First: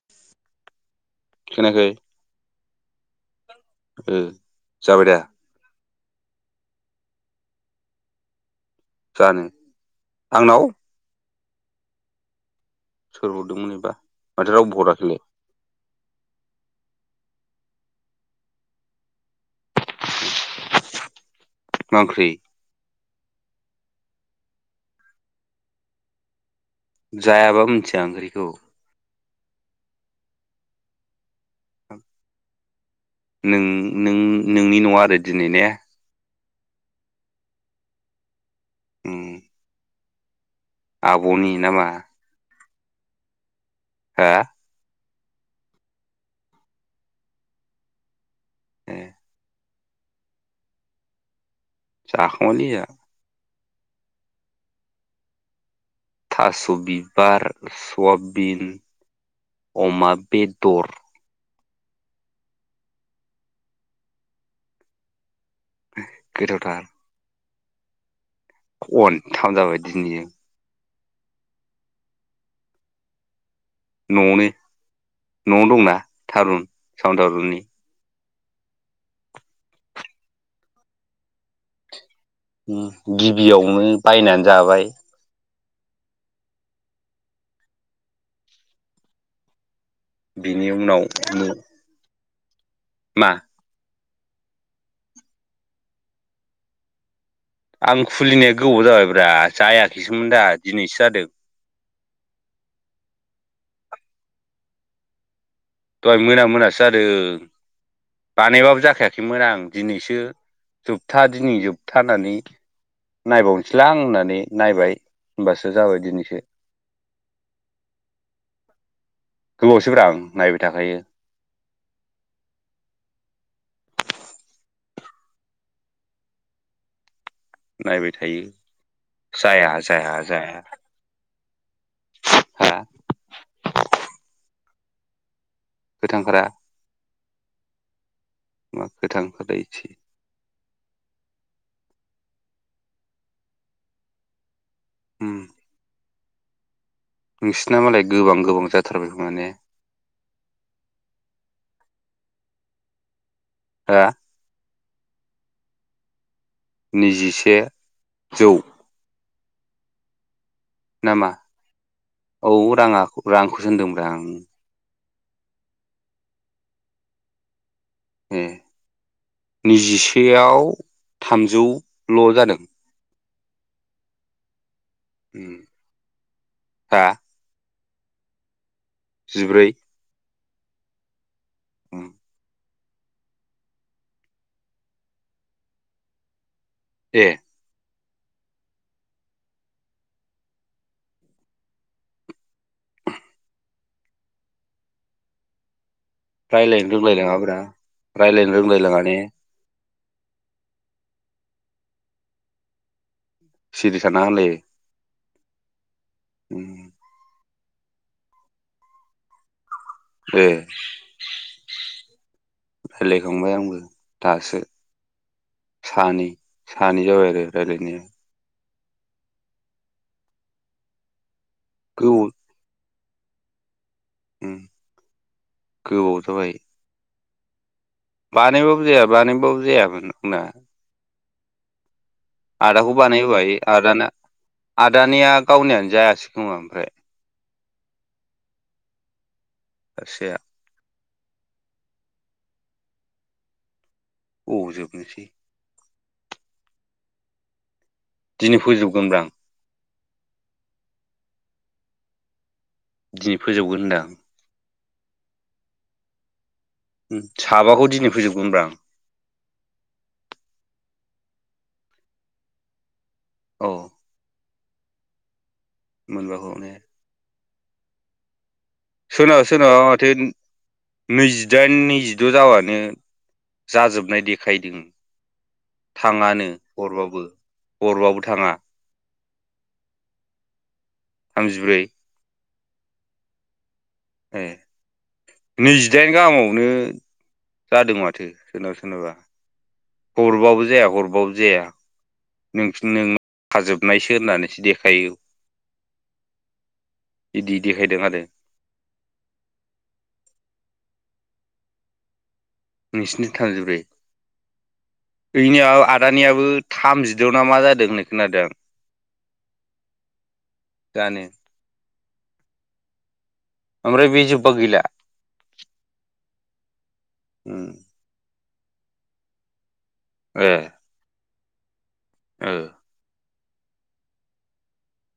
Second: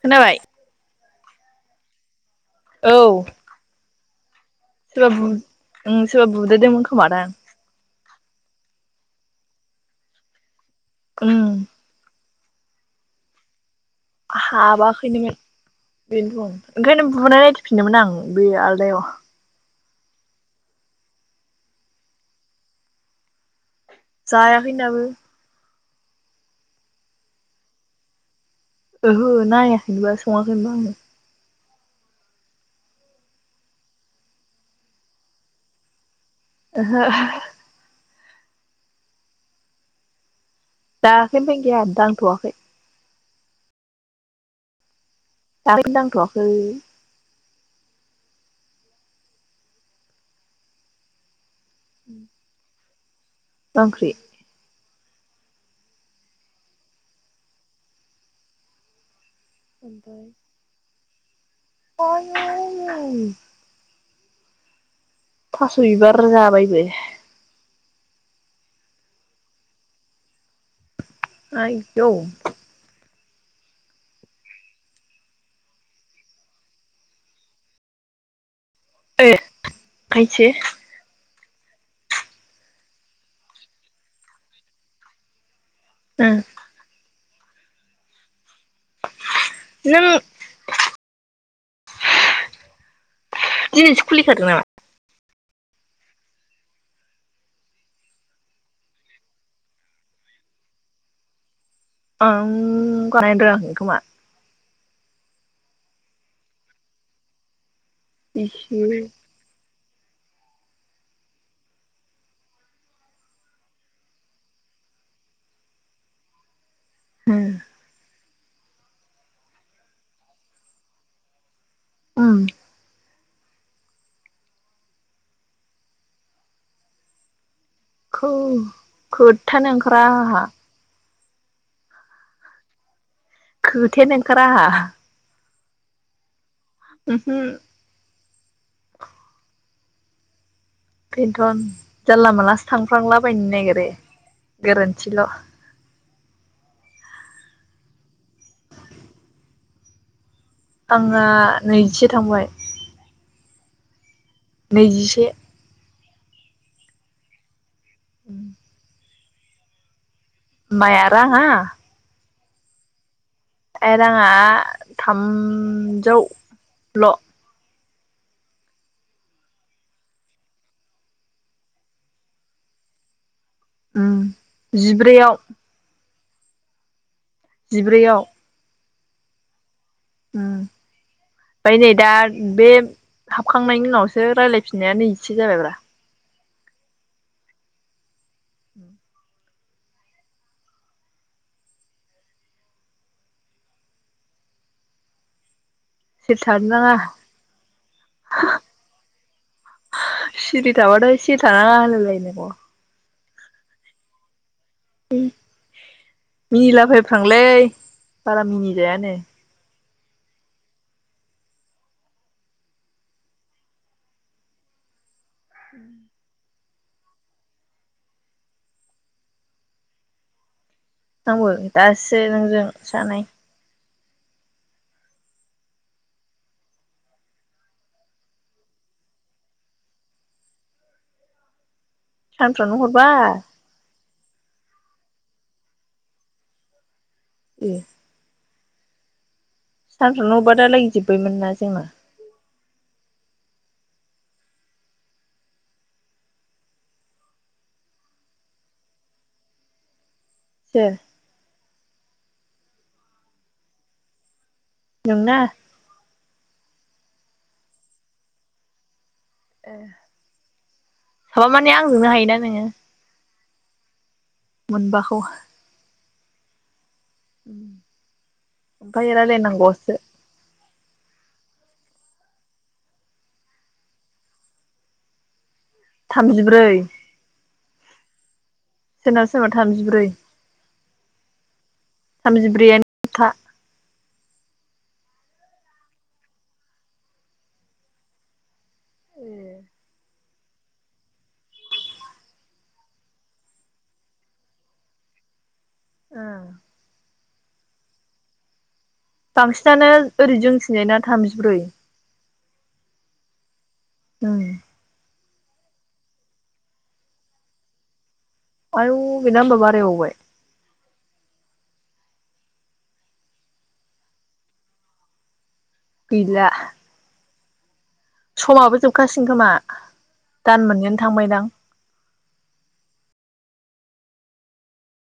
खोनाबाय। खोनायाखै। औ। ओ। जाबाय सोरबा दा बुद उम सोरबा बुदेरदोंमोन खोमादां जानो आंनाव? उ सोर हारदोंमोन एबा माथो रावबो हराखैलाय हाबाखैनोमोन बेनोथ' ओंखायनो बुनाय नाय फिनदोंमोन आं बे आलदायाव मा ओंख्रि? जायाखैनो दाबो जायाबा मिथिया ओंख्रिखौ ओहो नायाखैेनोबा सङाखैनोबा आंङो नों नों नोंनि नंआ आरो दिनै ने? ओहो उम आब'नि दाखैनिफायनो गैया नामा दांथ'वाखै हा [unintelligible] दांथ'आखै [unintelligible] जाखांबायलै जा बांख्रि थास' बिबार सवाबिन अमा बेदर [inaudible] थास' बिबार गोथावथार जाबायबो? खनथाम जाबाय दिनैजों आयदौ न'आवनो न'आवनो दंना थारुन सावन थारुननि ओ खायसो उम गिबियावनो बायनान जाबाय। उम नों बिनि उनाव नो मा? दिनिसो खुलिखादों नामा? आं खुलिनाया गोबाव जाबायब्रा जायाखैसोमोन दा दिनैसो जादों। ओं बानायनो रोंङाखै खोमा दहाय मोना मोनासो जादों। इसे बानायबाबो जाखायाखैमोन आं दिनैसो जोबथा दिनै जोबथा होननानै नायबावनोसैलां होननानै नायबाय होनबासो जाबाय दिनैसो। उम गोबावसैब्रा आं नायबाय थाखायो। उम नायबाय खौ थायो खोथानो जाया ओंखारा जाया आंहा जाया हा। खोथायानो ओंखारा आंहा। गोथां ओंखारा। ओमहो। मा खोथा ओंखारलायैसै बेन्थन जानला मानलासो थांफ्लांलाबायनो नागिरो‌ गोरोन्थिल। उम नोंसिना मालाय गोबां गोबां जाथारबाय खोमा ने? आंहा नैजिसे थांबाय। हा। नैजिसे। नैजिसे। जौ। माया रां नामा आं। औ रांङा। रांखौसो होनदोंब्रा आं। थामजौ ल'। ए नैजिसेआव थामजौल' जादों। उम। जिब्रैआव। उम हा। जिब्रैयाव। जिब्रै ओम ओमफ्राय नै उम दा बे हाबखांनायनि उनावसो रायज्लायफिननाय नै इसे जाबायब्रा ए [inaudible] सिरि थानो रायज्लायनो नाङा रोंलायलाङाब्रा रायज्लायनो रोंलायलाङ ने सिरि थाबाथ' सिरि थानाङाालायलाय नांगौ। सिरि थानांआ होनलायो ओम उम मिनिलाबायैफ्लांलै बारा मिनि जाया ने ए रायलायखांबाय आंबो दासो ओं सानै सानै जाबाय आरो राय्लायनाया आंबो दासो नोंजों जानै ओम गोबाव जाबाय बानायबाबो जाया बानायबो जायामोन बुंंना सानफ्रावनो हरबा आदाखौबानाय होबाय आदा ना आदानिया गावनियानो जायासैखोमा ओमफ्राय। ओम सासेया सानफ्रावनो होरबा दाहालागे जोब सैमोन ना जोंना। अबाव जोबनोसै दिनै फोजोबगोनब्रा आं। सोर दिनै फोजोबगोन होनदां आं नोंना हम साबाखौ दिनै फोजोबगोनब्रा आं। ए साबा माने आं जोंनो हायोना नोङो औ। मोनबाखौ मोनबाखौने ओम सोरनब सोनाबा माथो नैजिदाइन नैजिद' जावनो जाजोबनाय देखायदों थाङानो थामजिब्रै हरबाबो हरबाबो थाङा सोरनाब सोरनाव थामजिब्रै थामजिब्रै जि ब्रै आनोथा ह नैजिदाइन गाहामावनो जादों माथो सोरनाबा सोरनाबा ओ हरबाबो जाया हरबाबो जाया नों नों खाजोबनायसो होननानैसो देखायो बिदि देखायदों आरो बांसिनानो ओरै जोंनिथिजायना थामजिब्रै नोंसोरनिथिं थामजिब्रै द [inaudible] जोंनियाव आदानियाबो थामजिद'ना मा जादों नो आयु बिना ओमबा बारायबावबाय जानो ओफ्राय बे जोब्बा गैला गैला ओम समाबो जोबखासिगोन खोमा दान मोननैआनो थांबायदां औ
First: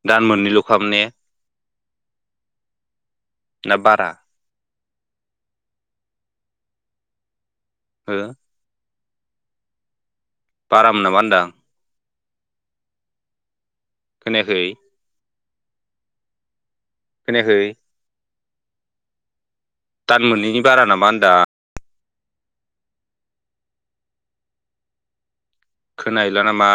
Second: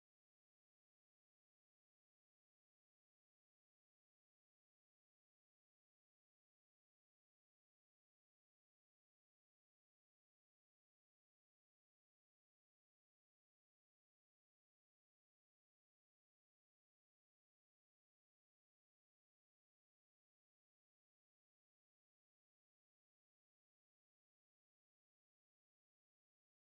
दान मोननैल'खामोन ने ना बारा हो बारामोन नामा बुंदों आं खोनायाखै खोनायाखै दान मोननैनि बारा नामा होनदो आं खोना हैला नामा